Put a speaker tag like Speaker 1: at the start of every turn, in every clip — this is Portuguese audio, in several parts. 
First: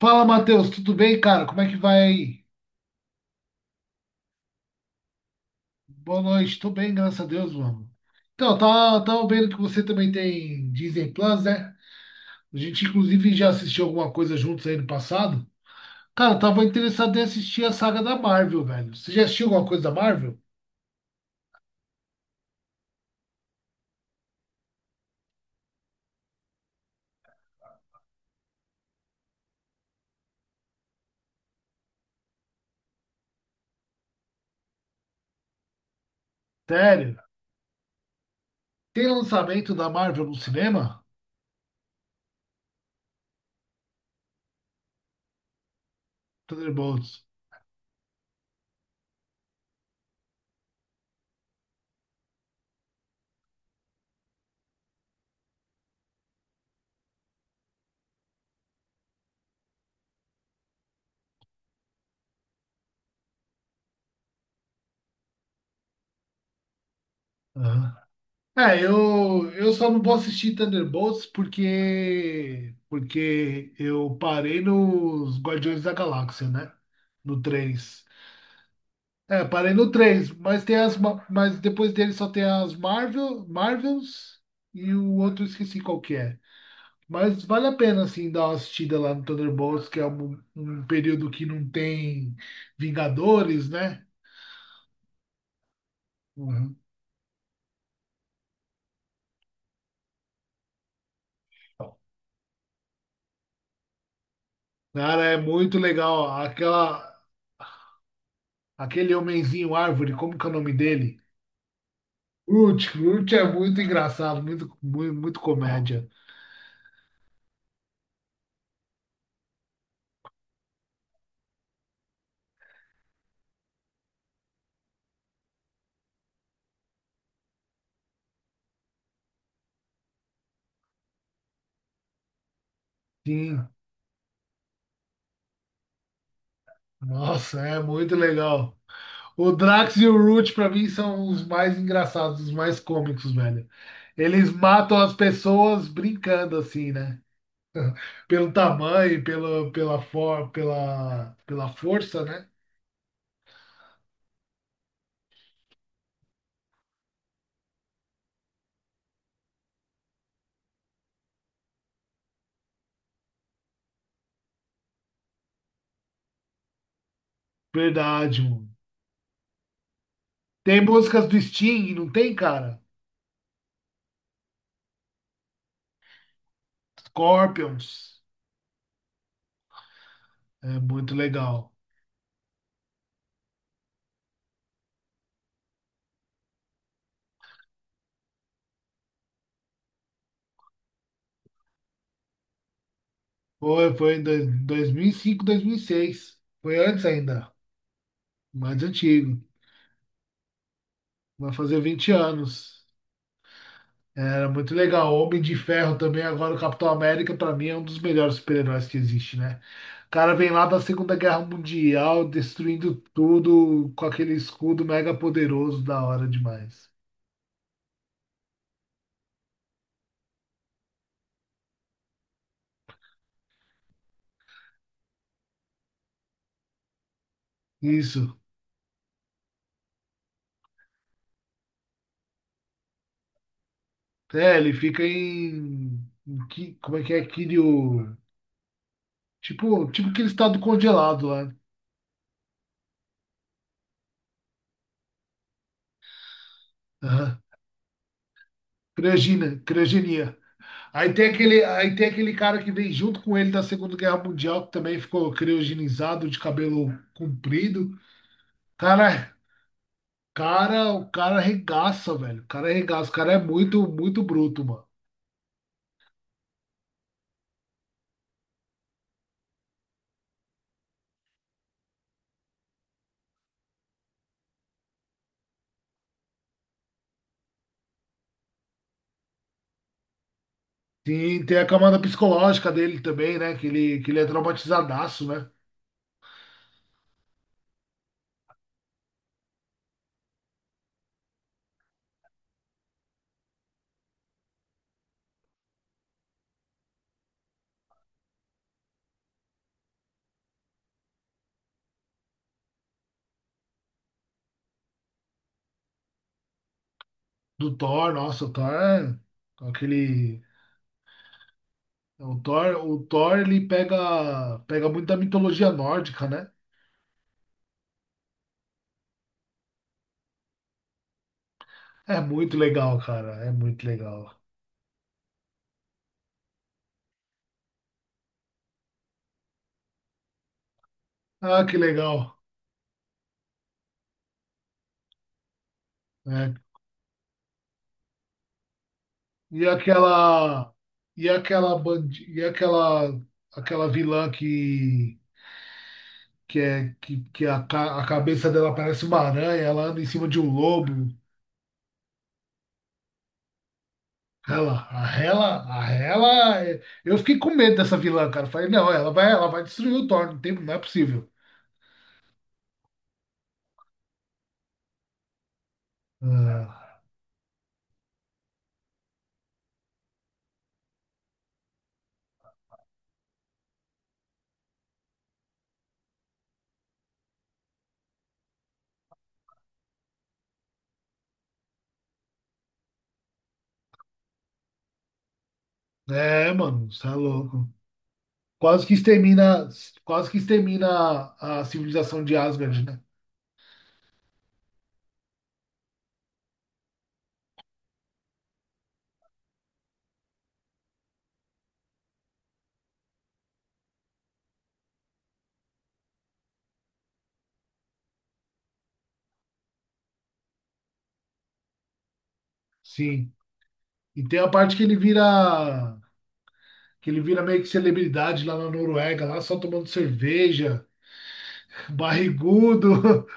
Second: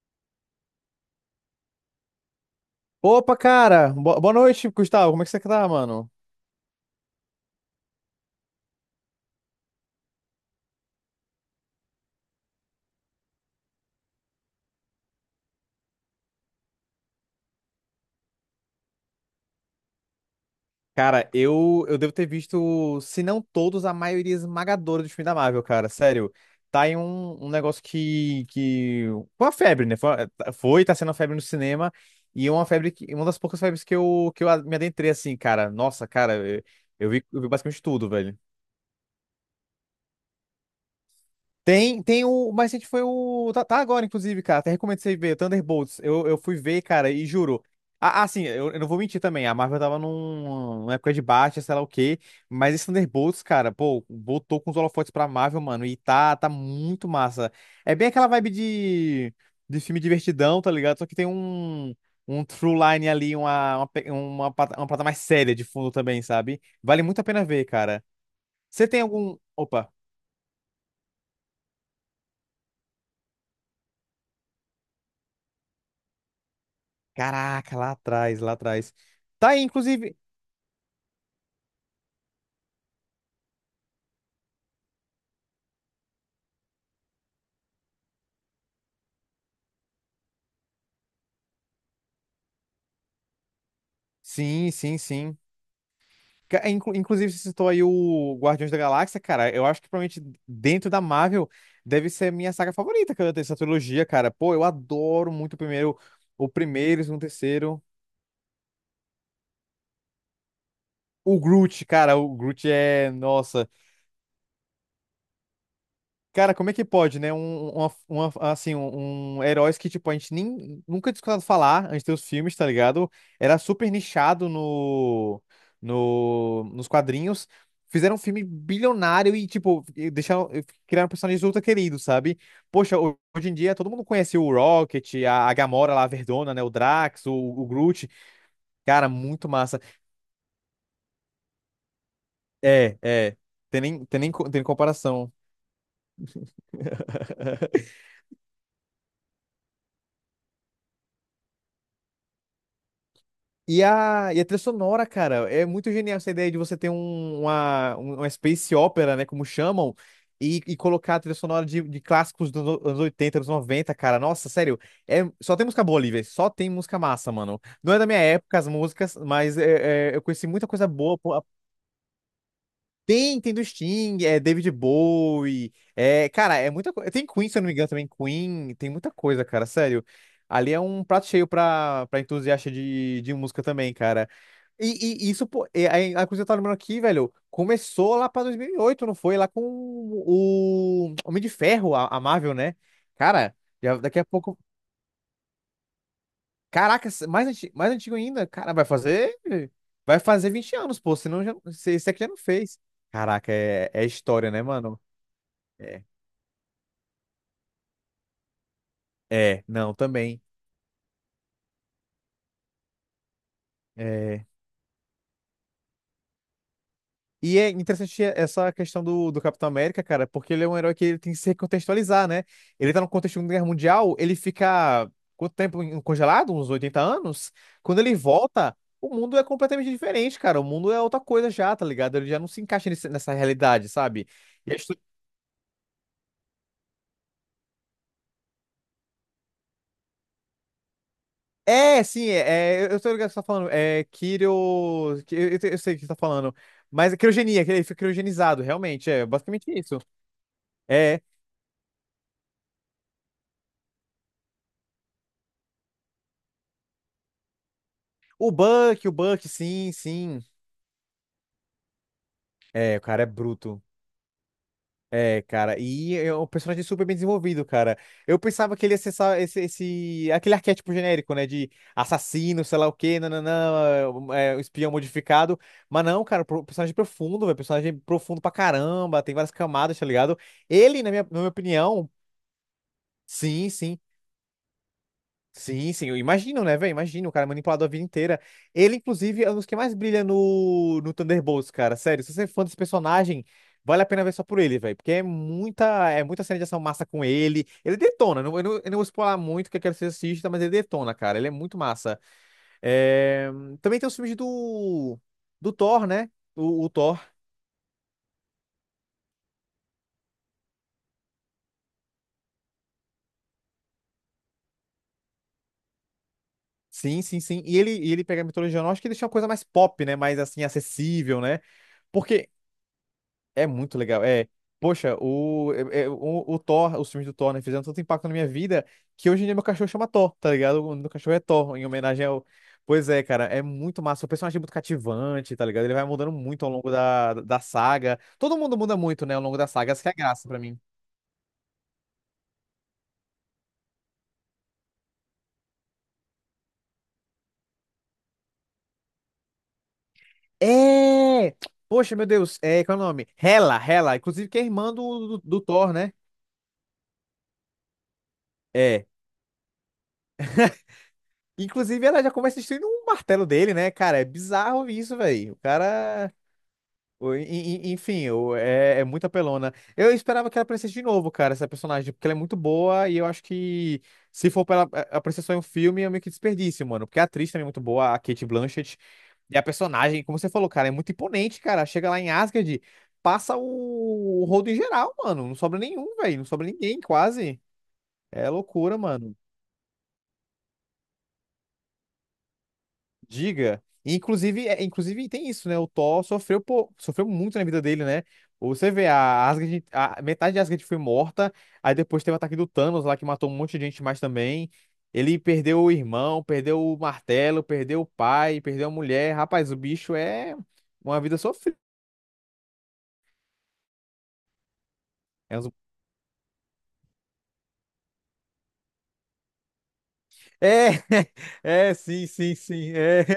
Speaker 1: Fala, Matheus, tudo bem, cara? Como é que vai aí?
Speaker 2: Opa, cara! Boa noite, Gustavo. Como é que você tá, mano?
Speaker 1: Boa noite, tô bem, graças a Deus, mano. Então, tá, tava vendo que você também tem Disney Plus, né? A gente, inclusive, já assistiu alguma coisa juntos aí no passado. Cara, eu tava interessado em assistir a saga da Marvel, velho. Você já assistiu alguma coisa da Marvel?
Speaker 2: Cara, eu devo ter visto, se não todos, a maioria esmagadora dos filmes da Marvel, cara. Sério. Tá em um negócio que. Foi uma febre, né? Foi, tá sendo uma febre no cinema. E uma febre que. Uma das poucas febres que eu me adentrei assim, cara. Nossa, cara, eu, eu
Speaker 1: Sério?
Speaker 2: vi, eu vi basicamente tudo, velho.
Speaker 1: Tem lançamento da Marvel no cinema?
Speaker 2: Tem o. O mais recente foi o. Tá, tá agora, inclusive, cara. Até recomendo você ver, Thunderbolts. Eu fui ver, cara,
Speaker 1: Thunderbolts.
Speaker 2: e juro. Ah, assim, eu não vou mentir também. A Marvel tava numa época de baixa, sei lá o quê. Mas esse Thunderbolts, cara, pô, botou com os holofotes pra Marvel, mano. E tá muito massa. É bem aquela vibe de filme divertidão, tá ligado? Só que tem um true line ali, uma, pe- uma, pata- uma parada mais séria de fundo também, sabe? Vale muito a pena ver, cara.
Speaker 1: É,
Speaker 2: Você tem algum.
Speaker 1: eu
Speaker 2: Opa.
Speaker 1: só não vou assistir Thunderbolts porque eu parei nos Guardiões da Galáxia, né? No
Speaker 2: Caraca,
Speaker 1: 3.
Speaker 2: lá atrás.
Speaker 1: É,
Speaker 2: Tá aí,
Speaker 1: parei no
Speaker 2: inclusive.
Speaker 1: 3. Mas tem mas depois dele só tem as Marvels e o outro eu esqueci qual que é. Mas vale a pena, assim, dar uma assistida lá no Thunderbolts, que é um período que não tem Vingadores, né?
Speaker 2: Sim, sim, sim.
Speaker 1: Uhum.
Speaker 2: Inclusive, você citou aí o Guardiões da Galáxia, cara. Eu acho que provavelmente dentro da Marvel deve ser a minha saga favorita, cara, dessa trilogia, cara. Pô, eu
Speaker 1: Cara,
Speaker 2: adoro
Speaker 1: é
Speaker 2: muito o
Speaker 1: muito
Speaker 2: primeiro,
Speaker 1: legal.
Speaker 2: o primeiro, o segundo, o
Speaker 1: Aquela,
Speaker 2: terceiro.
Speaker 1: Aquele homenzinho árvore, como que é o nome dele?
Speaker 2: O Groot, cara, o Groot
Speaker 1: Lute,
Speaker 2: é.
Speaker 1: Lute é
Speaker 2: Nossa.
Speaker 1: muito engraçado, muito, muito, muito comédia.
Speaker 2: Cara, como é que pode, né? Um, uma, Um heróis que, tipo, a gente nem, nunca tinha escutado falar antes dos filmes, tá ligado? Era super nichado no, no, nos quadrinhos. Fizeram um filme bilionário e, tipo, e criaram personagens ultra queridos, sabe? Poxa, hoje em
Speaker 1: Sim,
Speaker 2: dia todo mundo conhece o Rocket, a Gamora lá, a Verdona, né? O Drax,
Speaker 1: nossa,
Speaker 2: o
Speaker 1: é
Speaker 2: Groot.
Speaker 1: muito legal.
Speaker 2: Cara, muito
Speaker 1: O
Speaker 2: massa.
Speaker 1: Drax e o Root, pra mim, são os mais engraçados, os mais
Speaker 2: É,
Speaker 1: cômicos,
Speaker 2: é.
Speaker 1: velho.
Speaker 2: Tem nem, co-
Speaker 1: Eles
Speaker 2: Tem
Speaker 1: matam as
Speaker 2: comparação.
Speaker 1: pessoas brincando, assim, né? Pelo tamanho, pelo, pela, for, pela, pela força, né?
Speaker 2: E a trilha sonora, cara, é muito genial essa ideia de você ter uma space opera, né, como chamam, e colocar a trilha sonora de clássicos dos anos 80 anos noventa, cara. Nossa, sério, é, só tem música boa ali, velho, só tem música massa, mano. Não é da minha
Speaker 1: Verdade,
Speaker 2: época as
Speaker 1: mano.
Speaker 2: músicas, mas eu conheci muita
Speaker 1: Tem
Speaker 2: coisa boa.
Speaker 1: músicas do Sting, não tem, cara?
Speaker 2: Tem do Sting, é David Bowie, é, cara, é muita coisa. Tem Queen, se eu não me engano, também
Speaker 1: Scorpions.
Speaker 2: Queen, tem muita coisa, cara, sério. Ali é
Speaker 1: É
Speaker 2: um
Speaker 1: muito
Speaker 2: prato cheio
Speaker 1: legal.
Speaker 2: pra entusiasta de música também, cara. E isso, pô, é, aí, a coisa que eu tava lembrando aqui, velho, começou lá pra 2008, não foi? Lá com o Homem de Ferro, a Marvel, né? Cara,
Speaker 1: Foi,
Speaker 2: já,
Speaker 1: foi
Speaker 2: daqui
Speaker 1: em
Speaker 2: a pouco.
Speaker 1: 2005, 2006. Foi antes
Speaker 2: Caraca,
Speaker 1: ainda,
Speaker 2: mais antigo ainda. Cara,
Speaker 1: mais
Speaker 2: vai fazer.
Speaker 1: antigo.
Speaker 2: Vai fazer 20 anos, pô. Senão
Speaker 1: Vai
Speaker 2: já,
Speaker 1: fazer
Speaker 2: esse
Speaker 1: 20
Speaker 2: aqui já não fez.
Speaker 1: anos.
Speaker 2: Caraca, é, é
Speaker 1: Era
Speaker 2: história, né,
Speaker 1: muito
Speaker 2: mano?
Speaker 1: legal. Homem de Ferro
Speaker 2: É.
Speaker 1: também, agora o Capitão América, pra mim, é um dos melhores super-heróis que existe, né?
Speaker 2: É, não,
Speaker 1: O cara
Speaker 2: também.
Speaker 1: vem lá da Segunda Guerra Mundial, destruindo tudo com aquele
Speaker 2: É.
Speaker 1: escudo mega poderoso, da hora demais.
Speaker 2: E é interessante essa questão do Capitão América, cara, porque ele é um herói que ele tem que se recontextualizar, né? Ele tá no contexto de uma Guerra Mundial, ele fica quanto tempo congelado? Uns 80 anos? Quando ele
Speaker 1: Isso.
Speaker 2: volta, o mundo é completamente diferente, cara. O mundo é outra coisa já, tá ligado? Ele já não se encaixa nessa realidade, sabe?
Speaker 1: É, ele
Speaker 2: E a
Speaker 1: fica em... Como é que é? Kiryu... Tipo, tipo aquele estado congelado lá.
Speaker 2: é, sim, é, é, eu tô ligado o que você tá falando. É Kiro. Eu sei o que você tá falando. Mas é
Speaker 1: Aham.
Speaker 2: criogenia, que ele foi criogenizado, realmente. É
Speaker 1: Criogenia,
Speaker 2: basicamente isso.
Speaker 1: criogenia. Aí
Speaker 2: É.
Speaker 1: tem aquele, aí tem aquele cara que veio junto com ele da Segunda Guerra Mundial, que também ficou criogenizado, de cabelo comprido.
Speaker 2: O
Speaker 1: Cara,
Speaker 2: Buck, sim, sim.
Speaker 1: cara, o cara arregaça, velho. O cara
Speaker 2: É, o
Speaker 1: arregaça. O
Speaker 2: cara é
Speaker 1: cara é
Speaker 2: bruto.
Speaker 1: muito, muito bruto, mano.
Speaker 2: É, cara. E é um personagem super bem desenvolvido, cara. Eu pensava que ele ia ser aquele arquétipo genérico, né? De assassino, sei lá o quê, nananã, um espião modificado. Mas não, cara, personagem é profundo, velho. Personagem profundo pra caramba, tem várias camadas, tá ligado? Ele, na
Speaker 1: Sim,
Speaker 2: minha
Speaker 1: tem a camada
Speaker 2: opinião.
Speaker 1: psicológica dele também, né? Que
Speaker 2: Sim, sim.
Speaker 1: ele, que ele é traumatizadaço, né?
Speaker 2: Sim, sim. Eu imagino, né, velho? Imagino, o cara é manipulado a vida inteira. Ele, inclusive, é um dos que mais brilha no Thunderbolts, cara. Sério, se você é fã desse personagem, vale a pena ver só por ele, velho. Porque é muita cena de ação massa com ele. Ele detona. Eu não vou spoiler muito que eu quero que você assista, mas ele detona, cara. Ele é muito massa. É, também tem os filmes do Thor, né? O Thor.
Speaker 1: Do Thor, nossa, o Thor é aquele. O Thor, ele pega muito da mitologia nórdica, né?
Speaker 2: Sim, sim, sim. E ele pega a mitologia nórdica e deixa uma coisa mais pop, né? Mais, assim, acessível, né?
Speaker 1: É
Speaker 2: Porque
Speaker 1: muito legal, cara. É
Speaker 2: é
Speaker 1: muito
Speaker 2: muito legal.
Speaker 1: legal.
Speaker 2: É, poxa, o, é- é- o Thor, os filmes do Thor, né, fizeram tanto impacto na minha vida que hoje em dia meu cachorro chama Thor, tá ligado? O nome do cachorro é
Speaker 1: Ah, que
Speaker 2: Thor, em homenagem
Speaker 1: legal.
Speaker 2: ao. Pois é, cara, é muito massa. O personagem é muito cativante, tá ligado? Ele vai mudando
Speaker 1: É,
Speaker 2: muito ao longo da saga. Todo mundo muda muito, né, ao longo
Speaker 1: E
Speaker 2: da saga. Essa que é a graça pra
Speaker 1: aquela
Speaker 2: mim.
Speaker 1: e aquela vilã que a cabeça dela parece uma aranha, ela anda em cima de um lobo.
Speaker 2: É! Poxa, meu Deus, é, qual é o nome? Hela, inclusive que é
Speaker 1: Ela,
Speaker 2: irmã
Speaker 1: a
Speaker 2: do
Speaker 1: ela, a
Speaker 2: Thor, né?
Speaker 1: ela, é- eu fiquei com medo dessa vilã, cara. Falei, não,
Speaker 2: É.
Speaker 1: ela vai destruir o Thor, não tem, não é possível.
Speaker 2: Inclusive, ela já começa destruindo um martelo dele, né, cara? É bizarro isso, velho. O cara
Speaker 1: Ah,
Speaker 2: O- e- enfim, é, é muito apelona. Eu esperava que ela aparecesse de novo, cara, essa personagem, porque ela é muito boa e eu acho que se for pra ela aparecer só em um filme é meio que desperdício, mano. Porque a atriz também é muito boa, a Kate Blanchett. E a personagem, como você falou, cara, é muito imponente, cara. Chega lá em Asgard, passa o rodo em geral, mano. Não sobra nenhum, velho. Não
Speaker 1: é,
Speaker 2: sobra
Speaker 1: mano,
Speaker 2: ninguém,
Speaker 1: você é
Speaker 2: quase.
Speaker 1: louco.
Speaker 2: É
Speaker 1: Quase que
Speaker 2: loucura, mano.
Speaker 1: extermina, quase que extermina a civilização de Asgard, né?
Speaker 2: Diga. Inclusive tem isso, né? O Thor sofreu, pô, sofreu muito na vida dele, né? Você vê, a Asgard, a metade de Asgard foi morta, aí depois teve o ataque do Thanos lá, que matou um monte de gente mais também. Ele perdeu o irmão, perdeu o martelo, perdeu o pai, perdeu a mulher. Rapaz, o bicho é uma vida sofrida.
Speaker 1: Sim. E tem a parte que ele vira
Speaker 2: É, um zumbi.
Speaker 1: meio que celebridade lá na Noruega, lá só tomando cerveja,
Speaker 2: É, é, sim, sim, sim. É.
Speaker 1: barrigudo.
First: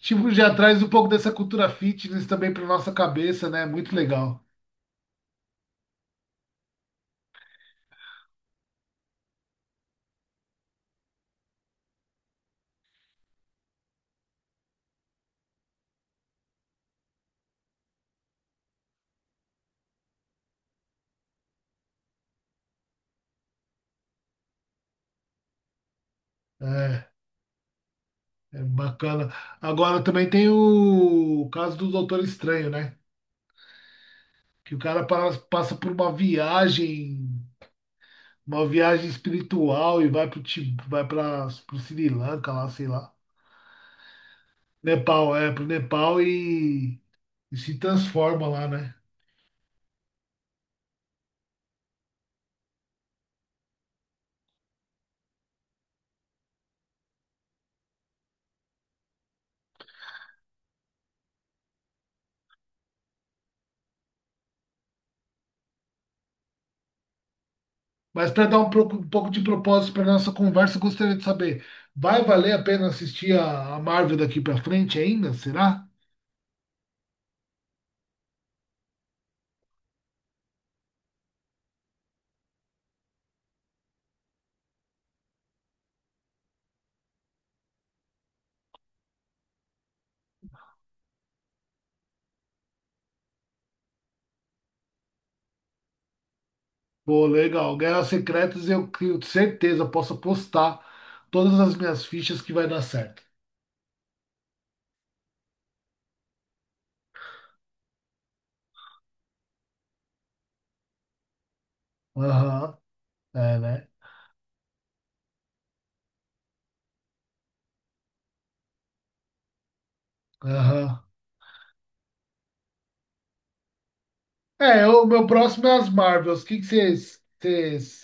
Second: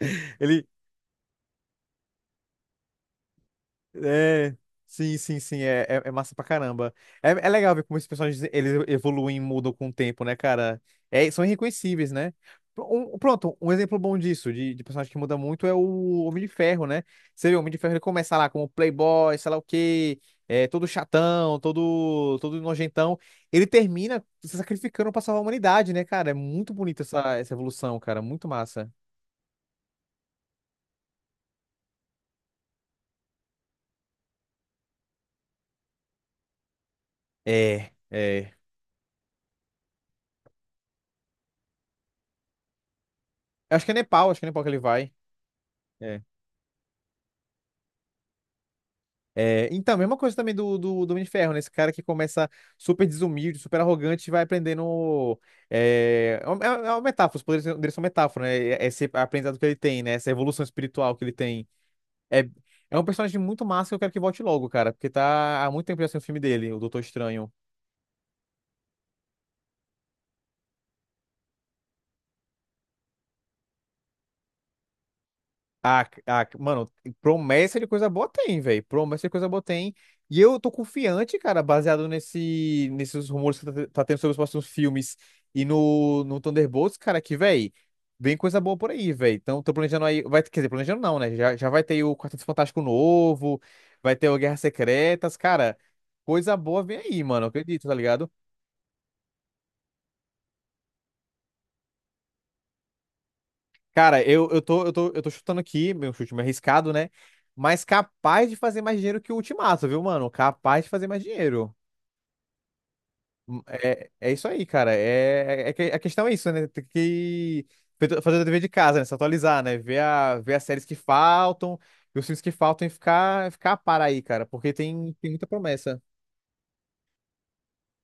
Speaker 1: Tipo, já
Speaker 2: Ele,
Speaker 1: traz um pouco dessa cultura fitness também para nossa cabeça, né? Muito legal.
Speaker 2: é, sim, sim, sim, é massa pra caramba. É, é legal ver como esses personagens eles evoluem e mudam com o tempo, né, cara? É, são irreconhecíveis, né? Um exemplo bom disso, de personagem que muda muito, é o Homem de Ferro, né? Você vê, o Homem de Ferro ele começa lá como playboy, sei lá o quê, é, todo chatão, todo nojentão. Ele termina se sacrificando pra salvar a humanidade, né, cara? É muito bonita
Speaker 1: É,
Speaker 2: essa evolução, cara, muito
Speaker 1: é
Speaker 2: massa.
Speaker 1: bacana. Agora também tem o caso do Doutor Estranho, né? Que o cara passa por
Speaker 2: É, é.
Speaker 1: uma viagem espiritual e vai pro Ti- vai para pro Sri Lanka lá, sei lá.
Speaker 2: Acho que é Nepal que ele vai.
Speaker 1: Nepal, é, pro Nepal
Speaker 2: É.
Speaker 1: e se transforma lá, né?
Speaker 2: É, então, mesma coisa também do Homem de Ferro, né? Esse cara que começa super desumilde, super arrogante, e vai aprendendo. É uma metáfora, os poderes dele são metáfora, né? Esse aprendizado que ele tem, né? Essa evolução espiritual que ele tem. É, é um personagem muito massa que eu quero que volte logo, cara, porque tá há muito tempo já sem o filme dele, o Doutor Estranho.
Speaker 1: Mas para dar um pouco de propósito para nossa conversa, eu gostaria de saber, vai valer a pena assistir a Marvel daqui para frente ainda? Será?
Speaker 2: Mano, promessa de coisa boa tem, velho. Promessa de coisa boa tem. E eu tô confiante, cara, baseado nesses rumores que tá tendo sobre os próximos filmes e no Thunderbolts, cara, que, velho, vem coisa boa por aí, velho. Então, tô planejando aí. Vai, quer dizer, planejando não, né? Já vai ter o Quarteto Fantástico novo, vai ter o Guerras Secretas, cara. Coisa boa vem aí,
Speaker 1: Pô,
Speaker 2: mano. Eu
Speaker 1: legal.
Speaker 2: acredito, tá
Speaker 1: Guerras
Speaker 2: ligado?
Speaker 1: Secretas eu tenho certeza, posso apostar todas as minhas fichas que vai dar certo.
Speaker 2: Cara, eu tô chutando aqui, meu chute meio arriscado, né? Mas capaz de fazer mais dinheiro que o Ultimato, viu, mano? Capaz de fazer mais dinheiro.
Speaker 1: Aham, é, né?
Speaker 2: É, é isso aí, cara. A questão é isso, né? Tem que fazer o dever de casa, né? Se atualizar, né? Ver as séries que
Speaker 1: Aham.
Speaker 2: faltam, ver os filmes que faltam e ficar a par aí, cara. Porque
Speaker 1: É, o meu
Speaker 2: tem muita
Speaker 1: próximo é as
Speaker 2: promessa.
Speaker 1: Marvels. O que vocês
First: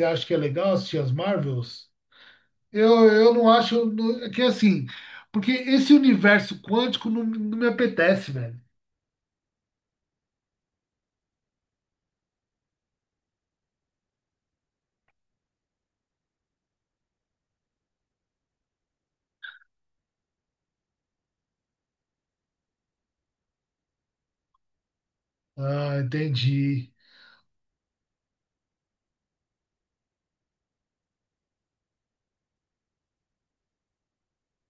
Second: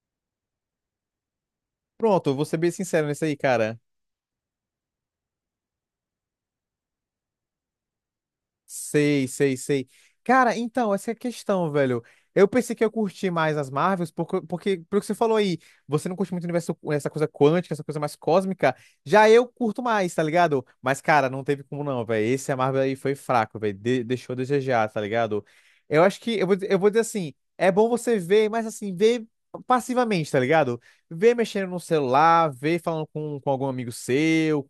Speaker 1: acham que é legal assistir as Marvels?
Speaker 2: Pronto, eu vou ser bem
Speaker 1: Eu,
Speaker 2: sincero nisso
Speaker 1: eu
Speaker 2: aí,
Speaker 1: não
Speaker 2: cara.
Speaker 1: acho é que assim, porque esse universo quântico não me apetece, velho.
Speaker 2: Sei, sei, sei. Cara, então, essa é a questão, velho. Eu pensei que eu curti mais as Marvels, porque pelo que você falou aí, você não curte muito o universo, essa coisa quântica, essa coisa mais cósmica. Já eu curto mais, tá ligado? Mas, cara, não teve como não, velho. Esse a Marvel aí foi fraco, velho. Deixou a desejar, tá ligado?
Speaker 1: Ah,
Speaker 2: Eu acho que, eu
Speaker 1: entendi.
Speaker 2: vou dizer assim, é bom você ver, mas assim, ver passivamente, tá ligado? Ver mexendo no celular, ver falando com algum amigo seu,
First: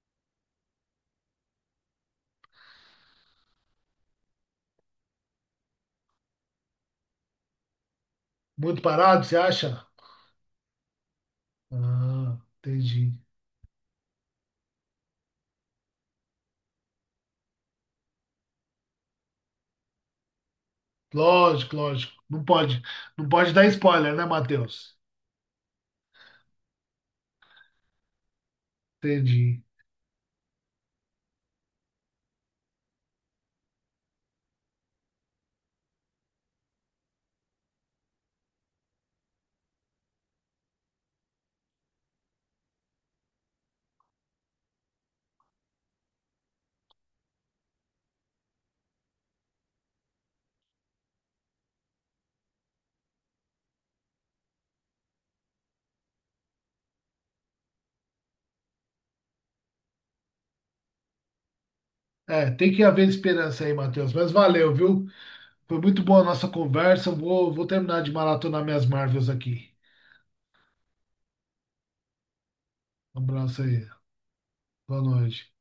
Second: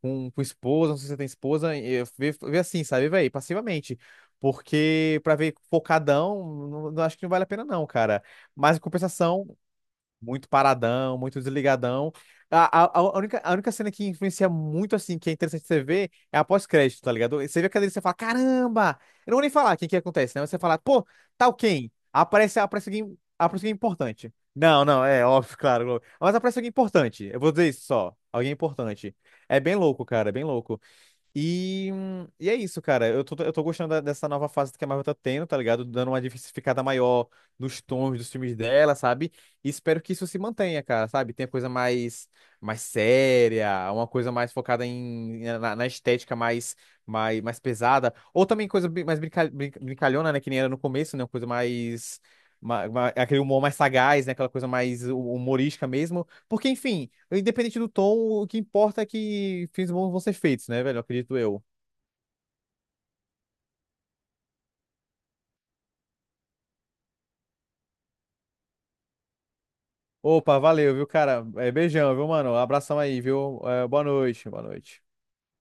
Speaker 2: com esposa, não sei se você tem esposa, e eu vê assim, sabe, velho, passivamente. Porque pra ver focadão, não acho que não vale a pena não, cara. Mas em
Speaker 1: Muito parado, você
Speaker 2: compensação,
Speaker 1: acha?
Speaker 2: muito paradão, muito desligadão.
Speaker 1: Ah, entendi.
Speaker 2: A única cena que influencia muito, assim, que é interessante você ver, é a pós-crédito, tá ligado? Você vê a cadeira e você fala, caramba! Eu não vou nem falar quem que acontece, né? Você fala, pô, tal
Speaker 1: Lógico,
Speaker 2: quem?
Speaker 1: lógico. Não pode, não pode
Speaker 2: Aparece
Speaker 1: dar
Speaker 2: alguém
Speaker 1: spoiler, né,
Speaker 2: importante. Não,
Speaker 1: Matheus?
Speaker 2: não, é óbvio, claro. Mas aparece alguém importante. Eu vou dizer isso só. Alguém importante. É
Speaker 1: Entendi.
Speaker 2: bem louco, cara, é bem louco. E é isso, cara. Eu tô gostando dessa nova fase que a Marvel tá tendo, tá ligado? Dando uma diversificada maior nos tons dos filmes dela, sabe? E espero que isso se mantenha, cara, sabe? Tem coisa mais, mais séria, uma coisa mais focada na estética mais, mais pesada. Ou também coisa brincalhona, né? Que nem era no começo, né? Uma coisa mais. Aquele humor mais sagaz, né? Aquela coisa mais humorística mesmo. Porque, enfim, independente do tom, o que importa é que filmes bons vão ser feitos, né, velho? Acredito eu.
Speaker 1: É, tem que haver esperança aí, Matheus. Mas valeu, viu? Foi muito boa a nossa conversa. Vou terminar de maratonar minhas Marvels aqui.
Speaker 2: Opa, valeu, viu, cara? É, beijão, viu, mano? Abração
Speaker 1: Um
Speaker 2: aí, viu?
Speaker 1: abraço
Speaker 2: É,
Speaker 1: aí.
Speaker 2: boa noite, boa
Speaker 1: Boa
Speaker 2: noite.
Speaker 1: noite.